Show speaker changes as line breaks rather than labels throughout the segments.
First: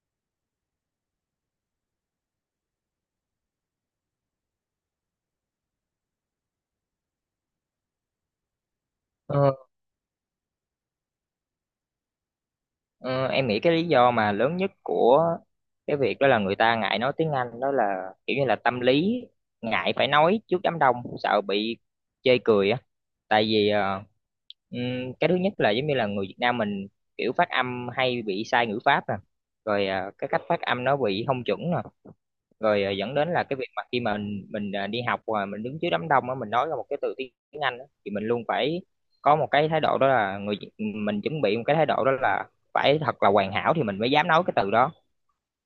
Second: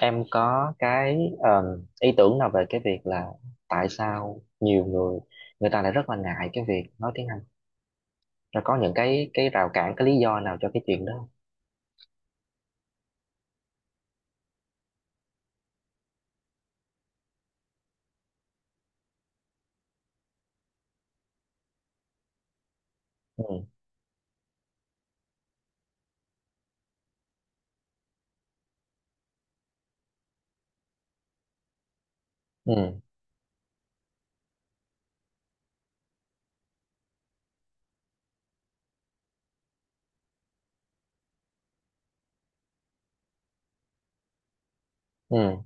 Em có cái ý tưởng nào về cái việc là tại sao nhiều người người ta lại rất là ngại cái việc nói tiếng Anh, rồi có những cái
Ờ,
rào cản, cái lý do nào cho cái chuyện đó không?
ờ, em nghĩ cái lý do mà lớn nhất của cái việc đó là người ta ngại nói tiếng Anh đó là kiểu như là tâm lý ngại phải nói trước đám đông, sợ bị chê cười á. Tại
Ừ.
vì cái thứ nhất là giống như là người Việt Nam mình kiểu phát âm hay bị sai ngữ pháp nè, rồi cái cách phát âm nó bị không chuẩn nè, rồi
Ừ.
dẫn đến là cái việc mà khi mà mình đi học và mình đứng trước đám đông á, mình nói ra một cái từ tiếng Anh á, thì mình luôn phải có một cái thái độ, đó là người mình chuẩn bị một cái thái độ đó là phải thật là hoàn hảo thì mình mới dám nói cái từ đó,
Ừ.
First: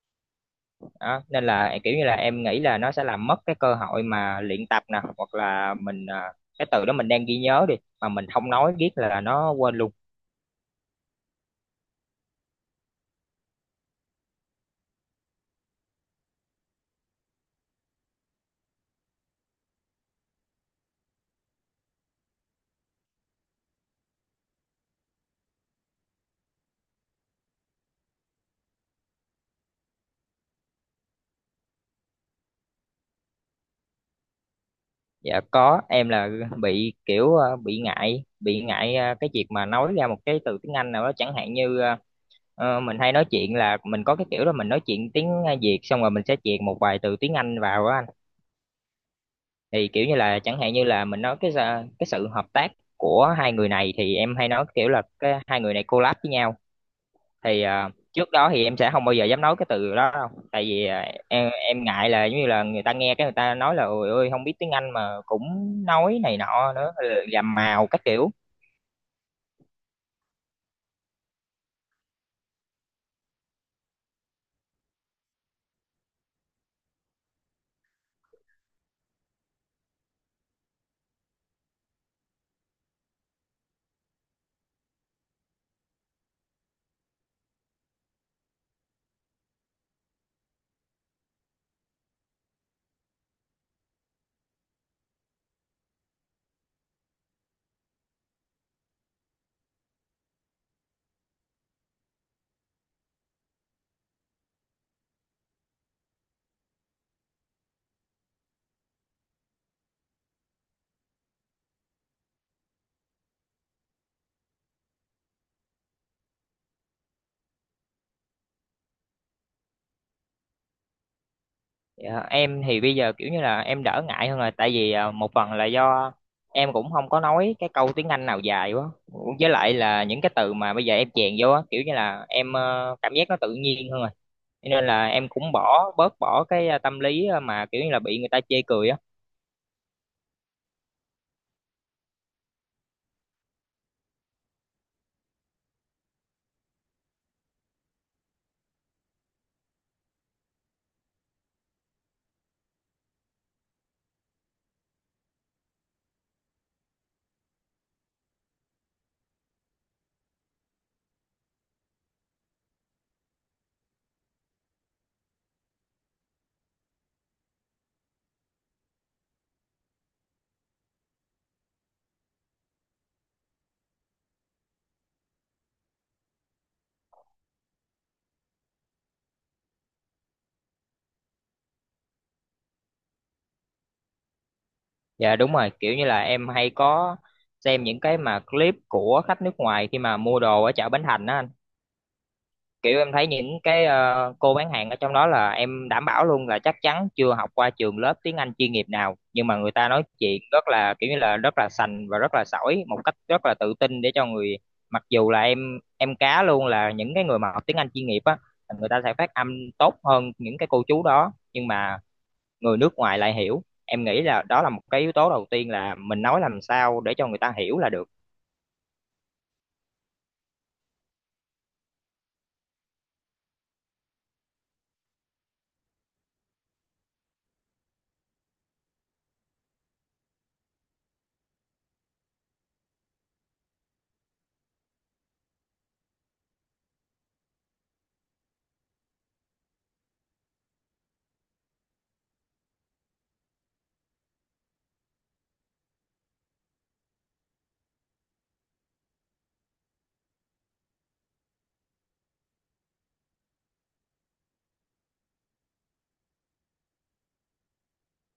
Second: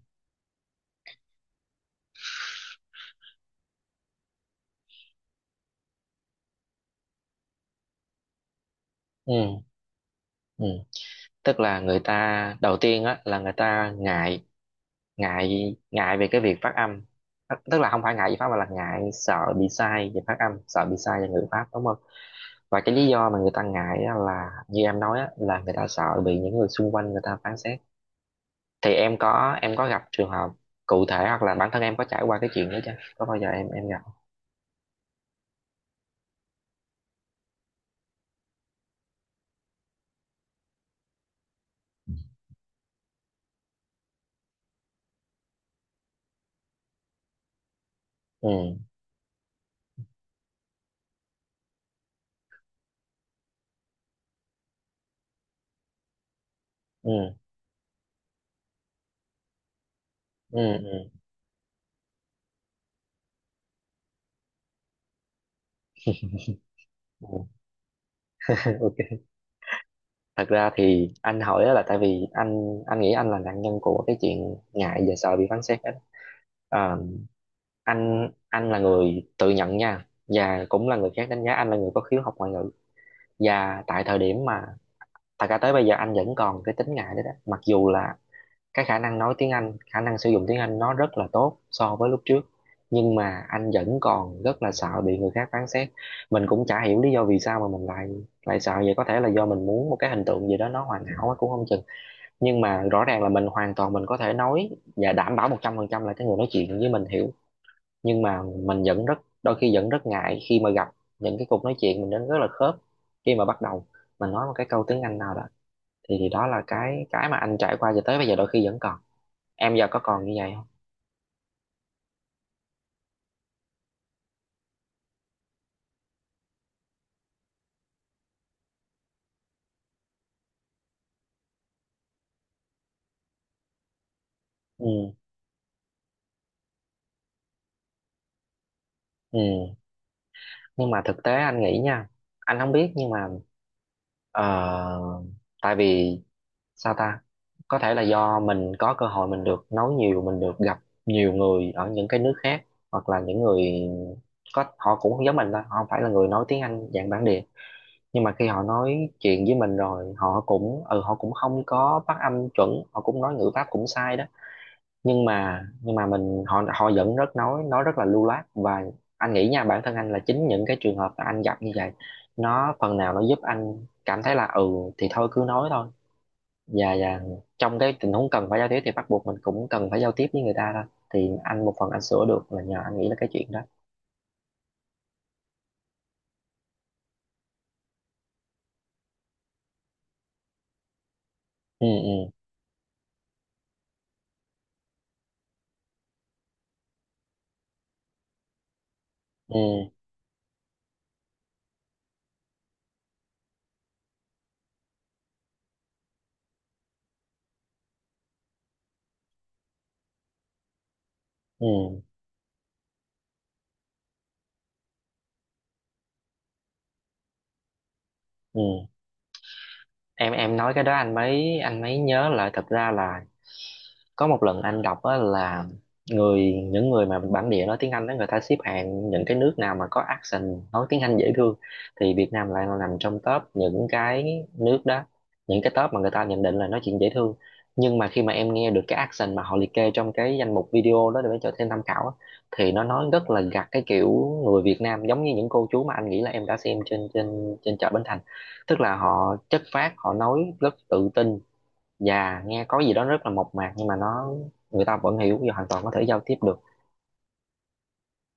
đó. Nên là kiểu như là em nghĩ là nó sẽ làm mất cái cơ hội mà luyện tập nè, hoặc là mình cái từ đó mình đang ghi nhớ đi mà mình không nói riết là nó
Ừ.
quên luôn.
Ừ. Tức là người ta đầu tiên á là người ta ngại ngại ngại về cái việc phát âm. Tức tức là không phải ngại về pháp mà là ngại, sợ bị sai về phát âm, sợ bị sai về ngữ pháp, đúng không? Và cái lý do mà người ta ngại á là như em nói á, là người ta sợ bị những người xung quanh người ta phán xét. Thì em có gặp trường hợp cụ thể hoặc là bản thân em có trải qua cái chuyện đó chưa, có bao giờ em gặp?
Dạ có, em là bị kiểu bị ngại cái việc mà nói ra một cái từ tiếng Anh nào đó, chẳng hạn như mình hay nói chuyện là mình có cái kiểu là mình nói chuyện tiếng Việt xong rồi mình sẽ chèn một vài từ tiếng Anh vào á anh.
Ừ.
Thì kiểu như là chẳng hạn như là mình nói cái sự hợp tác của hai người này thì em hay nói kiểu là cái hai người này collab với nhau.
Ừ.
Thì trước đó thì em sẽ không bao giờ dám nói cái từ đó đâu,
Ừ.
tại vì
Ừ.
em ngại là giống như là người ta nghe cái người ta nói là ôi ơi, không biết tiếng Anh mà cũng nói này nọ nữa,
Ừ.
làm màu các kiểu.
OK. Thật ra thì anh hỏi á là tại vì anh nghĩ anh là nạn nhân của cái chuyện ngại và sợ bị phán xét á. Ờ, anh là người tự nhận nha, và cũng là người khác đánh giá anh là người có khiếu học ngoại ngữ. Và tại thời điểm mà, thật ra tới bây giờ anh vẫn còn cái tính ngại đấy đó, mặc dù là cái khả năng nói tiếng Anh, khả năng sử dụng tiếng Anh nó rất là tốt so với lúc trước. Nhưng mà anh vẫn còn rất là sợ bị người khác phán xét. Mình cũng chả hiểu lý do vì sao mà mình lại lại sợ vậy, có thể là do mình muốn một cái hình tượng gì đó nó hoàn hảo quá cũng không chừng. Nhưng mà rõ ràng là mình hoàn toàn mình có thể nói và đảm bảo 100% là cái người nói chuyện với mình hiểu. Nhưng mà mình vẫn rất, đôi khi vẫn rất ngại khi mà gặp những cái cuộc nói chuyện mình đến rất là khớp, khi mà bắt đầu mình nói một cái câu tiếng Anh nào đó thì, đó là cái mà anh trải qua cho tới bây giờ đôi khi vẫn còn. Em giờ có còn như vậy không?
Dạ, em thì bây giờ kiểu như là em đỡ ngại hơn rồi, tại vì một phần là do em cũng không có nói cái câu tiếng Anh nào dài quá, với lại là những cái từ mà bây giờ em chèn vô á, kiểu như là em cảm giác nó tự nhiên hơn rồi. Cho nên là
Ừ.
em cũng bỏ cái tâm lý mà kiểu như là bị người ta chê cười á.
Ừ. Nhưng mà thực tế anh nghĩ nha, anh không biết nhưng mà ờ, tại vì sao ta, có thể là do mình có cơ hội mình được nói nhiều, mình được gặp nhiều người ở những cái nước khác, hoặc là những người có, họ cũng không giống mình đâu, họ không phải là người nói tiếng Anh dạng bản địa. Nhưng mà khi họ nói chuyện với mình rồi họ cũng không có phát âm chuẩn, họ cũng nói ngữ pháp cũng sai đó, nhưng mà mình họ họ vẫn rất nói rất là lưu loát. Và anh nghĩ nha, bản thân anh là chính những cái trường hợp mà anh gặp như vậy nó phần nào nó giúp anh cảm thấy là ừ thì thôi cứ nói thôi. Và trong cái tình huống cần phải giao tiếp thì bắt buộc mình cũng cần phải giao tiếp với người ta thôi. Thì anh, một phần anh sửa được là nhờ anh nghĩ là cái chuyện đó.
Dạ đúng rồi, kiểu như là em hay có xem những cái mà clip của khách nước ngoài khi mà mua đồ ở chợ Bến Thành á anh.
Ừ. Ừ.
Kiểu em thấy những cái cô bán hàng ở trong đó là em đảm bảo luôn là chắc chắn chưa học qua trường lớp tiếng Anh chuyên nghiệp nào, nhưng mà
Ừ.
người ta nói chuyện rất là kiểu như là rất là sành và rất là sỏi một cách rất là tự tin để cho người. Mặc dù là em cá luôn là những cái người mà học tiếng Anh chuyên nghiệp á, người ta sẽ phát âm tốt hơn những cái cô chú đó, nhưng mà
Ừ.
người nước ngoài lại hiểu. Em nghĩ là đó là một cái yếu tố đầu tiên là mình nói làm sao để cho người ta hiểu là được.
Ừ. Em nói cái đó anh mới nhớ lại, thật ra là có một lần anh đọc á là những người mà bản địa nói tiếng Anh đó người ta xếp hạng những cái nước nào mà có accent nói tiếng Anh dễ thương. Thì Việt Nam lại là nằm trong top những cái nước đó, những cái top mà người ta nhận định là nói chuyện dễ thương. Nhưng mà khi mà em nghe được cái accent mà họ liệt kê trong cái danh mục video đó để cho thêm tham khảo á, thì nó nói rất là gặt, cái kiểu người Việt Nam giống như những cô chú mà anh nghĩ là em đã xem trên trên trên chợ Bến Thành. Tức là họ chất phác, họ nói rất tự tin và nghe có gì đó rất là mộc mạc, nhưng mà người ta vẫn hiểu và hoàn toàn có thể giao tiếp được.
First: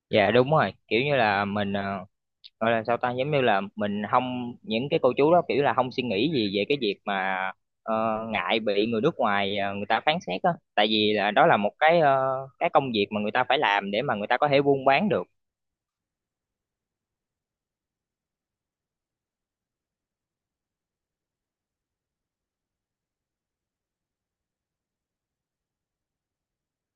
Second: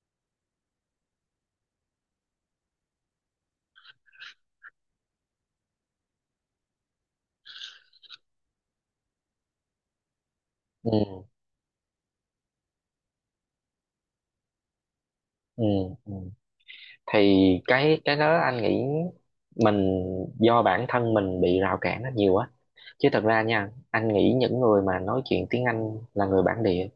Dạ đúng rồi, kiểu như là mình gọi là sao ta, giống như là mình không, những cái cô chú đó kiểu là không suy nghĩ gì về cái việc mà ờ, ngại bị người nước ngoài người ta phán xét á, tại vì
Ừ.
là đó là một cái cái công việc mà người ta phải làm để mà người ta có thể buôn bán được.
Ừ. Ừ. Thì cái đó anh nghĩ mình, do bản thân mình bị rào cản nó nhiều á, chứ thật ra nha anh nghĩ những người mà nói chuyện tiếng Anh là người bản địa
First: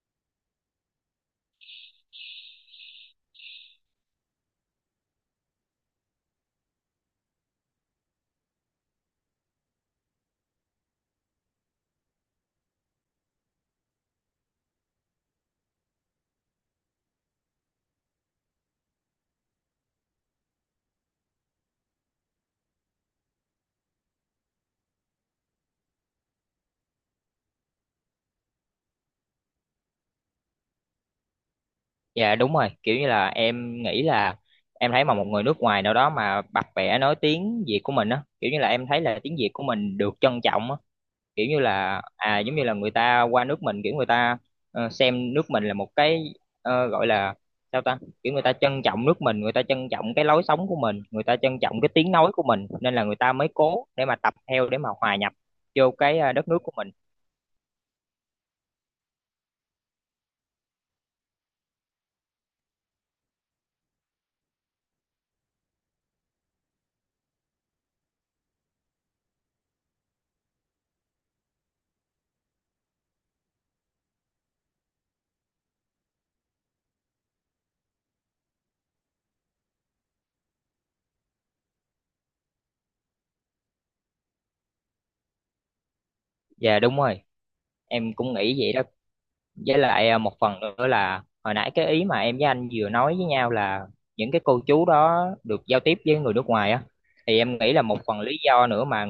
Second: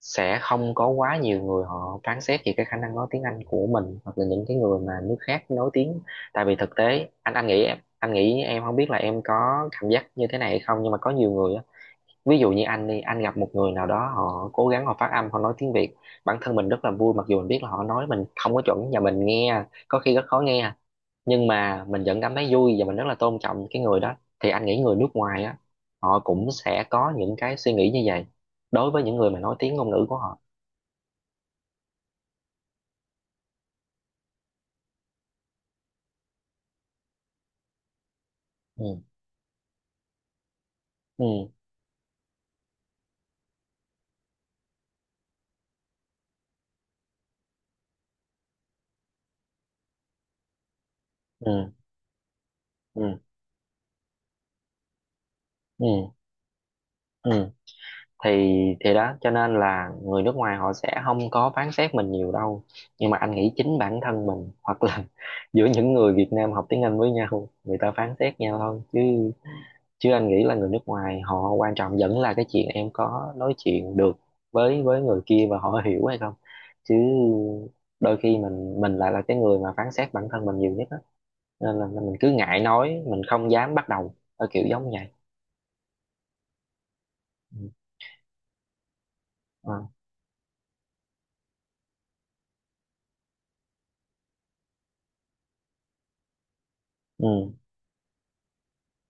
sẽ không có quá nhiều người họ phán xét về cái khả năng nói tiếng Anh của mình, hoặc là những cái người mà nước khác nói tiếng. Tại vì thực tế anh nghĩ em không biết là em có cảm giác như thế này hay không, nhưng mà có nhiều người á, ví dụ như anh đi, anh gặp một người nào đó họ cố gắng họ phát âm, họ nói tiếng Việt, bản thân mình rất là vui, mặc dù mình biết là họ nói mình không có chuẩn và mình nghe có khi rất khó nghe, nhưng mà mình vẫn cảm thấy vui và mình rất là tôn trọng cái người đó. Thì anh nghĩ người nước ngoài á, họ cũng sẽ có những cái suy nghĩ như vậy đối với những người mà nói tiếng ngôn ngữ của họ.
Dạ đúng rồi, kiểu như là em nghĩ là em thấy mà một người nước ngoài nào đó mà bập bẹ nói tiếng Việt của mình á, kiểu như là em
Ừ.
thấy là tiếng Việt của mình được trân trọng á. Kiểu
Ừ.
như là à, giống như là người ta qua nước mình, kiểu người ta xem nước mình là một cái gọi là sao ta, kiểu người ta trân trọng nước mình, người ta trân trọng cái lối sống của mình, người ta trân
Ừ.
trọng cái tiếng nói của mình, nên là người
Ừ.
ta mới cố để mà tập theo để mà hòa nhập vô
Ừ.
cái đất nước của mình.
Ừ. thì thì đó cho nên là người nước ngoài họ sẽ không có phán xét mình nhiều đâu. Nhưng mà anh nghĩ chính bản thân mình, hoặc là giữa những người Việt Nam học tiếng Anh với nhau người ta phán xét nhau thôi chứ, chứ anh nghĩ là người nước ngoài họ quan trọng vẫn là cái chuyện em có nói chuyện được với người kia và họ hiểu hay không. Chứ đôi khi mình lại là cái người mà phán xét bản thân mình nhiều nhất á, nên là mình cứ ngại nói, mình không dám bắt đầu ở kiểu giống vậy.
Dạ đúng rồi,
Ừ.
em cũng nghĩ vậy đó. Với
À.
lại một phần nữa là hồi nãy cái ý mà em với anh vừa nói với nhau là những cái cô chú đó được giao tiếp với người nước ngoài á, thì
Ừ.
em nghĩ là một phần lý do nữa mà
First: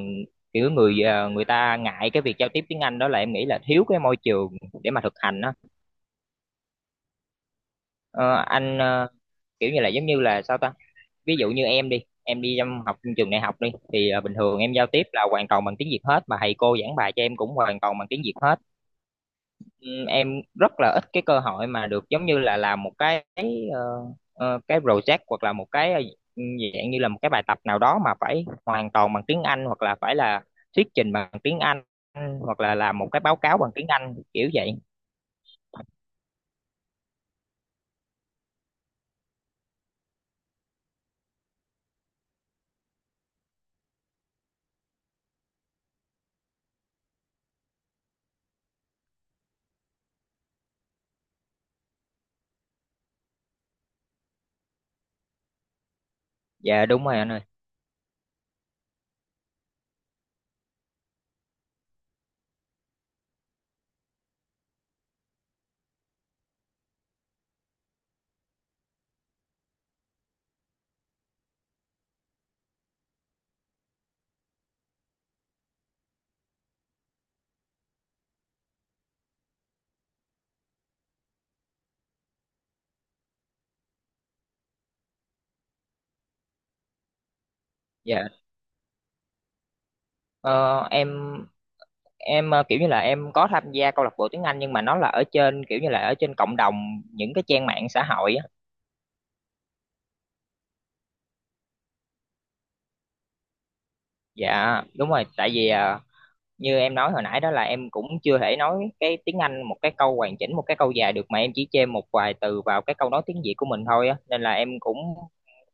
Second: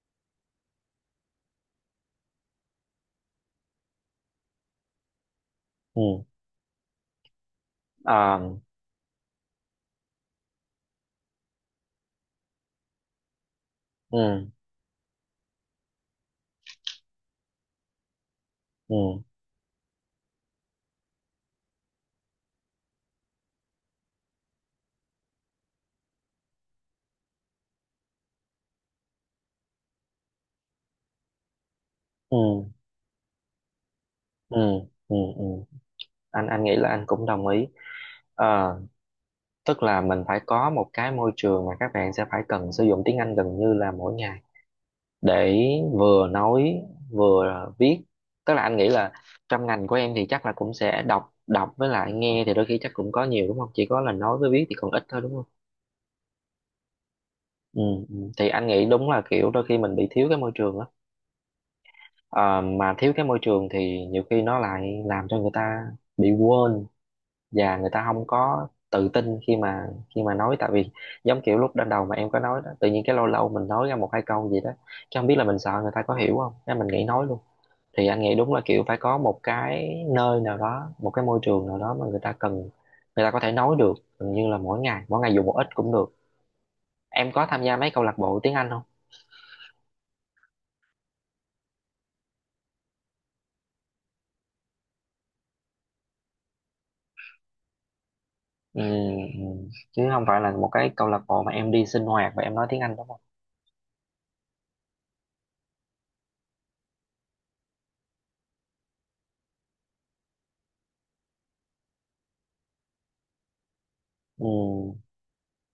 kiểu người người ta ngại cái việc giao tiếp tiếng Anh đó là em nghĩ là thiếu cái môi trường để mà thực hành á.
Ừ.
Ờ,
À.
anh ờ, kiểu như là giống như là sao ta, ví dụ như em đi trong học trường đại học đi thì à, bình
Ừ.
thường em giao tiếp là hoàn toàn bằng tiếng Việt hết, mà thầy cô giảng bài cho em cũng hoàn toàn bằng tiếng Việt hết.
Ừ.
Ừ, em rất là ít cái cơ hội mà được giống như là làm một cái ờ, cái project hoặc là một cái dạng như là một cái bài tập nào đó mà phải hoàn toàn bằng tiếng Anh, hoặc là phải là thuyết trình bằng tiếng Anh,
Ừ.
hoặc là làm một cái báo cáo bằng tiếng Anh kiểu
Ừ.
vậy.
Ừ. Ừ. Anh nghĩ là anh cũng đồng ý. Ờ, tức là mình phải có một cái môi trường mà các bạn sẽ phải cần sử dụng tiếng Anh gần như là mỗi ngày, để vừa nói, vừa viết. Tức là anh nghĩ là trong ngành của em thì chắc là cũng sẽ đọc đọc với lại nghe thì đôi khi chắc cũng có nhiều đúng không, chỉ có là nói với viết thì còn ít thôi đúng không?
Dạ đúng rồi anh ơi.
Ừ. Ừ. Thì anh nghĩ đúng là kiểu đôi khi mình bị thiếu cái môi trường. Ờ, mà thiếu cái môi trường thì nhiều khi nó lại làm cho người ta bị quên và người ta không có tự tin khi mà nói, tại vì giống kiểu lúc ban đầu mà em có nói đó tự nhiên cái lâu lâu mình nói ra một hai câu gì đó, chứ không biết là mình sợ người ta có hiểu không nên mình nghĩ nói luôn. Thì anh nghĩ đúng là kiểu phải có một cái nơi nào đó, một cái môi trường nào đó mà người ta cần, người ta có thể nói được gần như là mỗi ngày, mỗi ngày dù một ít cũng được. Em có tham gia mấy câu lạc
Dạ.
bộ tiếng Anh không?
Ờ, em kiểu như là em có tham gia câu lạc bộ tiếng Anh, nhưng mà nó là ở trên kiểu như là ở trên cộng đồng những cái trang mạng xã hội á.
Ừ. Ừ. Chứ không phải là một cái câu lạc bộ mà em đi sinh hoạt và em nói tiếng Anh đúng không?
Dạ đúng rồi, tại vì như em nói hồi nãy đó là em cũng chưa thể nói cái tiếng Anh một cái câu hoàn chỉnh, một cái câu dài được, mà em chỉ chêm một vài từ vào cái câu nói tiếng Việt của mình thôi á, nên
Ừ.
là em cũng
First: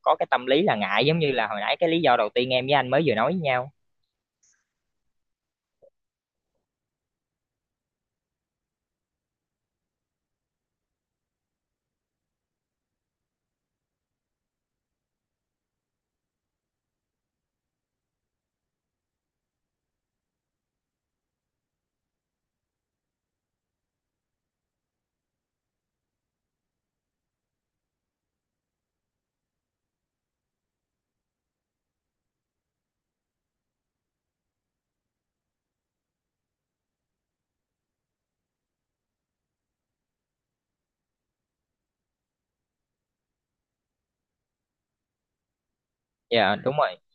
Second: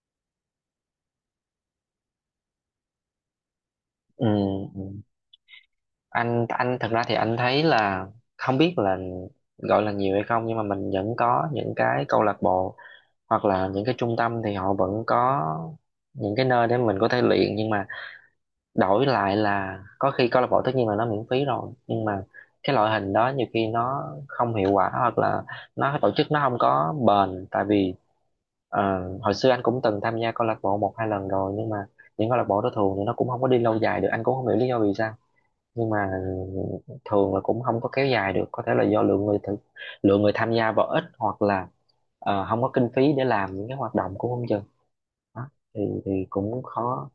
có cái tâm lý là ngại, giống như là hồi nãy cái lý do đầu tiên em với anh mới vừa nói với nhau.
Ừ. Ừ. anh thật ra thì anh thấy là không biết là gọi là nhiều hay không, nhưng mà mình vẫn có những cái câu lạc bộ hoặc là những cái trung tâm thì họ vẫn có những cái nơi để mình có thể luyện, nhưng mà đổi lại là có khi câu lạc bộ tất nhiên là nó miễn phí rồi nhưng mà cái loại hình đó nhiều khi nó không hiệu quả, hoặc là nó tổ chức nó không có bền. Tại vì ờ, hồi xưa anh cũng từng tham gia câu lạc bộ một hai lần rồi nhưng mà những câu lạc bộ đó thường thì nó cũng không có đi lâu dài được, anh cũng không hiểu lý do vì sao, nhưng mà thường là cũng không có kéo dài được, có thể là do lượng người tham gia vào ít, hoặc là không có kinh phí để làm những cái hoạt động của không chừng đó, thì
Dạ
cũng
đúng rồi,
khó.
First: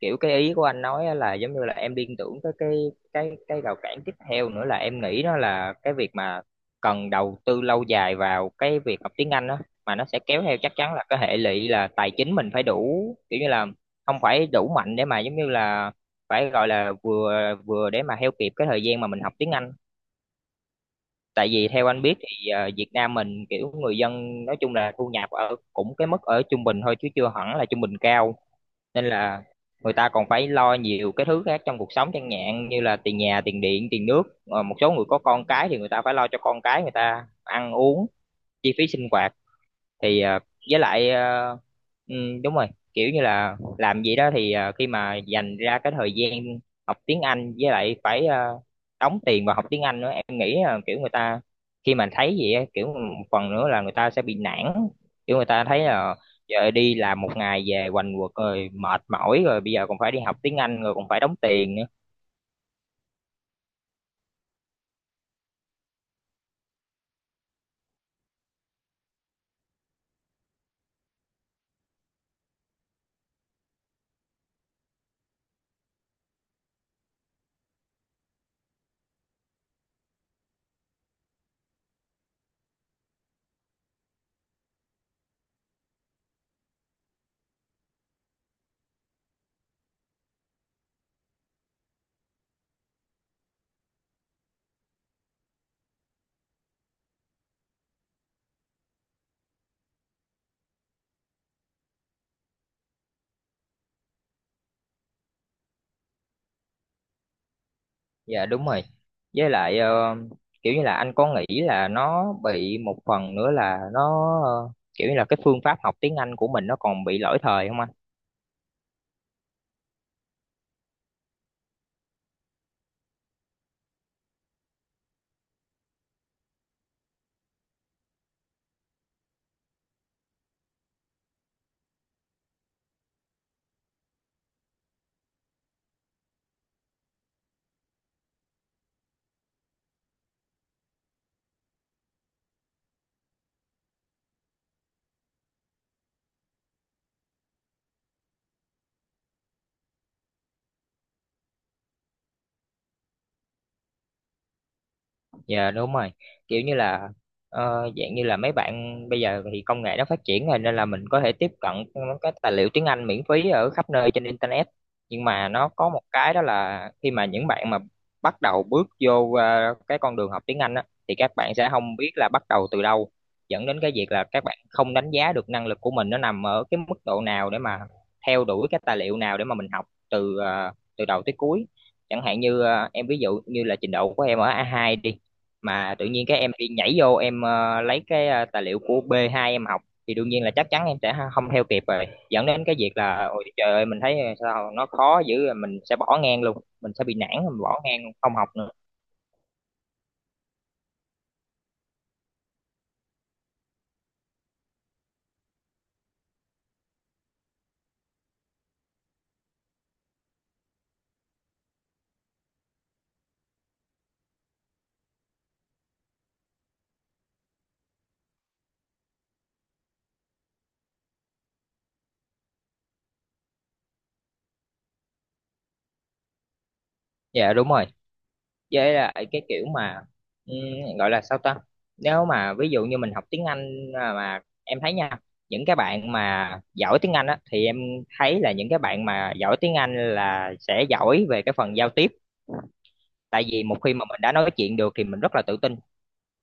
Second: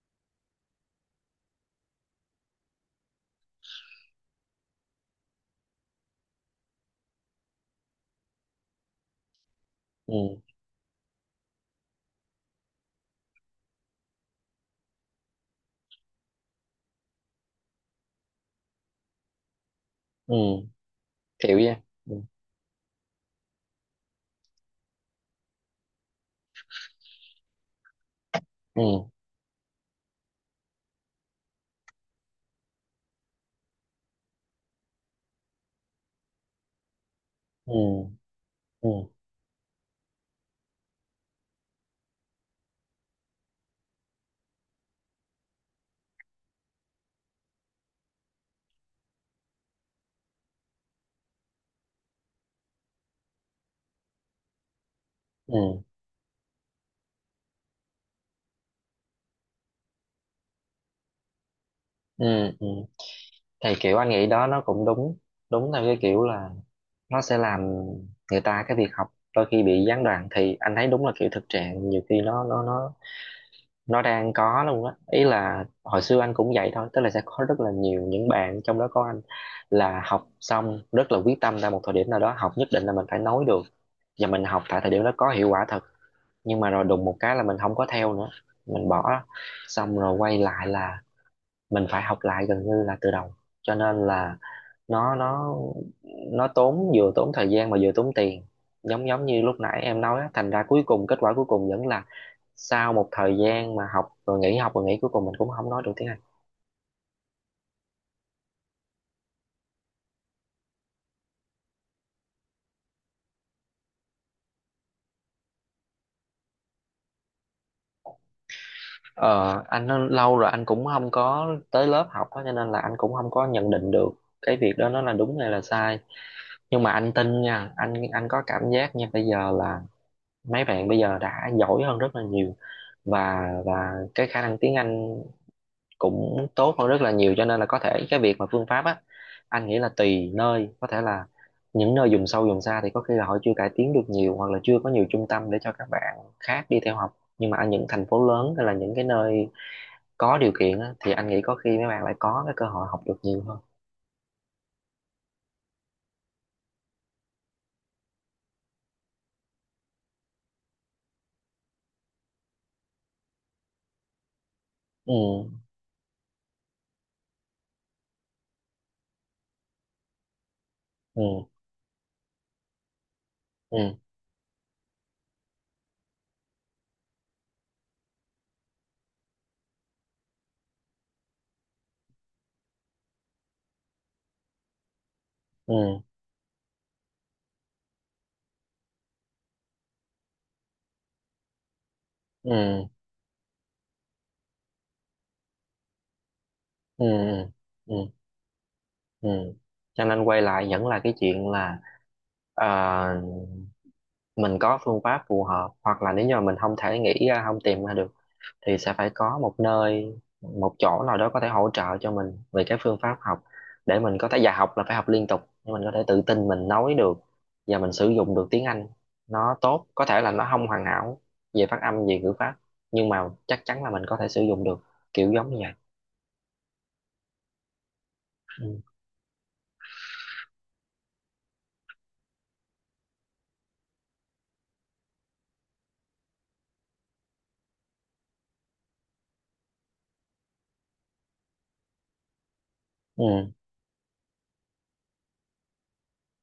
kiểu cái ý của anh nói á là giống như là em liên tưởng tới cái rào cản tiếp theo nữa là em nghĩ đó là cái việc mà cần đầu tư lâu dài vào cái việc học tiếng Anh đó, mà nó sẽ kéo
Ừ.
theo chắc chắn là cái hệ lụy là tài chính mình phải đủ, kiểu như là không phải đủ mạnh để mà giống như là phải gọi là vừa vừa để mà theo kịp cái thời gian mà mình học tiếng Anh.
Ừ.
Tại
Hiểu
vì
vậy.
theo anh biết
Ừ.
thì Việt Nam mình kiểu người dân nói chung là thu nhập ở cũng cái mức ở trung bình thôi, chứ chưa hẳn là trung bình cao. Nên
Ừ.
là người ta còn phải lo nhiều cái thứ khác trong cuộc sống, chẳng hạn như là tiền nhà, tiền điện, tiền nước. Ờ, một số người có con cái thì người ta phải lo cho con cái người ta ăn uống,
Ừ.
chi phí sinh
Ừ.
hoạt. Thì ờ, với lại ờ, ừ, đúng rồi, kiểu như là làm gì đó thì khi mà dành ra cái thời gian học tiếng Anh với lại phải đóng tiền vào học tiếng Anh nữa, em nghĩ là kiểu người ta khi mà thấy vậy á, kiểu một phần nữa là người ta sẽ bị nản, kiểu người ta thấy
Ừ.
là giờ đi làm một ngày về quành quật rồi mệt mỏi rồi, bây giờ còn phải đi học tiếng Anh rồi còn phải đóng tiền nữa.
Ừ. Ừ. Thì kiểu anh nghĩ đó nó cũng đúng, đúng theo cái kiểu là nó sẽ làm người ta, cái việc học đôi khi bị gián đoạn, thì anh thấy đúng là kiểu thực trạng nhiều khi nó đang có luôn á, ý là hồi xưa anh cũng vậy thôi, tức là sẽ có rất là nhiều những bạn trong đó có anh là học xong rất là quyết tâm ra một thời điểm nào đó học nhất định là mình phải nói được, và mình học tại thời điểm đó có hiệu quả thật, nhưng mà rồi đùng một cái là mình không có theo nữa, mình bỏ, xong rồi quay lại là mình phải học lại gần như là từ đầu. Cho nên là nó nó nó tốn, vừa tốn thời gian mà vừa tốn tiền, giống giống như lúc nãy em nói á, thành ra cuối cùng kết quả cuối cùng vẫn là sau một thời gian mà học rồi nghỉ cuối cùng mình cũng không nói được tiếng Anh.
Dạ đúng rồi. Với lại kiểu như là anh có nghĩ là nó bị một phần nữa là nó kiểu như là cái phương pháp học tiếng Anh của mình nó còn bị lỗi thời không anh?
Ờ, anh nói lâu rồi anh cũng không có tới lớp học á, cho nên là anh cũng không có nhận định được cái việc đó nó là đúng hay là sai. Nhưng mà anh tin nha, anh có cảm giác nha bây giờ là mấy bạn bây giờ đã giỏi hơn rất là nhiều, và cái khả năng tiếng Anh cũng tốt hơn rất là nhiều. Cho nên là có thể cái việc mà phương pháp á, anh nghĩ là tùy nơi, có thể là những nơi vùng sâu vùng xa thì có khi là họ chưa cải tiến được nhiều, hoặc là chưa có nhiều trung tâm để cho các bạn khác đi theo học, nhưng mà ở những thành phố lớn hay là những cái nơi có điều kiện á, thì anh nghĩ có khi mấy bạn lại có cái cơ hội học được nhiều hơn.
Dạ đúng rồi, kiểu như là dạng như là mấy bạn bây giờ thì công nghệ nó phát triển rồi nên là mình có thể tiếp cận các tài liệu tiếng Anh miễn phí ở khắp nơi trên internet. Nhưng
Ừ.
mà nó có một cái đó là khi mà những bạn mà bắt đầu bước vô cái con đường học tiếng Anh á, thì các
Ừ.
bạn sẽ không biết là bắt đầu từ đâu, dẫn đến cái
Ừ.
việc là các bạn không đánh giá được năng lực của mình nó nằm ở cái mức độ nào để mà theo đuổi cái tài liệu nào để mà mình học từ từ đầu tới cuối. Chẳng hạn như em ví dụ như là trình độ của em ở A2 đi, mà
Ừ.
tự nhiên cái em đi nhảy vô em lấy cái tài liệu của B2 em học, thì đương nhiên là chắc chắn em sẽ không theo kịp rồi, dẫn đến cái
Ừ.
việc là ôi trời ơi, mình thấy sao nó khó dữ rồi, mình sẽ bỏ ngang luôn, mình
Ừ.
sẽ bị nản, mình bỏ ngang
Ừ.
luôn, không học nữa.
Ừ. Cho nên quay lại vẫn là cái chuyện là ờ, mình có phương pháp phù hợp, hoặc là nếu như mà mình không thể nghĩ ra, không tìm ra được thì sẽ phải có một nơi, một chỗ nào đó có thể hỗ trợ cho mình về cái phương pháp học, để mình có thể, và học là phải học liên tục để mình có thể tự tin mình nói được và mình sử dụng được tiếng Anh nó tốt, có thể là nó không hoàn hảo về phát âm, về ngữ pháp, nhưng mà chắc chắn là mình có thể sử dụng được, kiểu giống như vậy.
Dạ đúng rồi.
Ừ.
Với lại cái kiểu mà ừm, gọi là sao ta, nếu mà ví dụ như mình học tiếng Anh à, mà em thấy nha, những cái bạn mà giỏi tiếng Anh á thì em thấy là những cái bạn mà giỏi tiếng Anh là sẽ giỏi về cái phần giao tiếp. Tại
Ừ.
vì một khi mà mình đã nói chuyện được thì mình rất là tự tin,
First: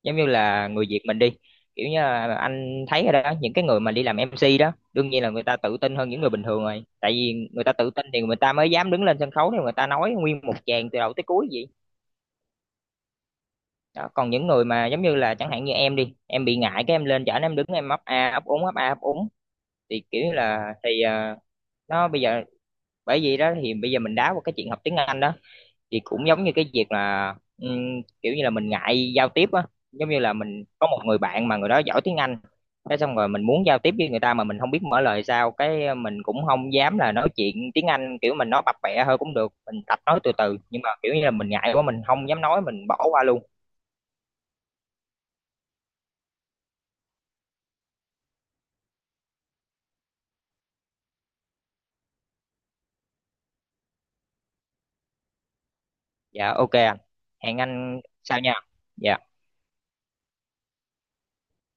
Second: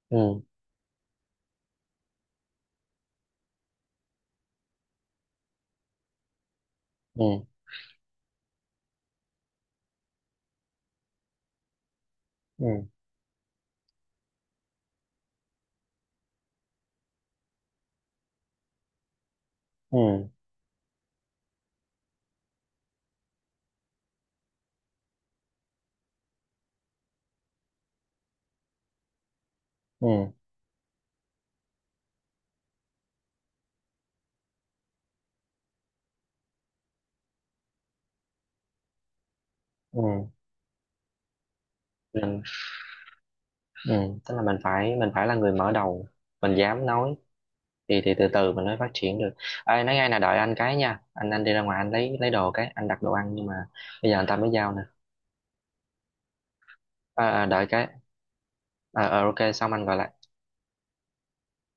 giống như
Ừ.
là người Việt mình đi, kiểu như là anh thấy rồi đó, những cái người mà đi làm MC đó đương nhiên là người ta tự tin hơn những người bình thường rồi, tại
Ừ.
vì người ta tự tin thì người ta mới dám đứng lên sân khấu thì người ta nói nguyên một tràng từ đầu tới cuối vậy
Ừ.
đó. Còn những người mà giống như là chẳng hạn như em đi em bị ngại cái em lên chở em đứng em ấp a ấp úng ấp a ấp úng
Ừ.
thì kiểu như là thì nó bây giờ, bởi vì đó thì bây giờ mình đá qua cái chuyện học tiếng Anh đó, thì cũng giống như cái việc là kiểu như là mình ngại giao tiếp á, giống như
Ừ.
là mình có một người bạn mà người đó giỏi tiếng Anh, thế xong rồi mình muốn giao tiếp với người ta mà mình không biết mở lời sao, cái mình cũng không dám là nói chuyện tiếng Anh, kiểu mình nói bập bẹ hơi cũng được mình tập nói
Ừ.
từ từ, nhưng mà kiểu như là mình ngại quá mình không dám
Mình.
nói mình bỏ qua luôn.
Ừ. Tức là mình phải là người mở đầu, mình dám nói, thì từ từ mình mới phát triển được. Ai nói ngay là đợi anh cái nha, anh đi ra ngoài anh lấy đồ cái anh đặt đồ ăn nhưng mà bây giờ anh ta mới giao nè.
Dạ, ok anh.
Ờ,
Hẹn
Đợi cái.
anh sau nha. Dạ.
Ờ, OK, xong anh gọi lại.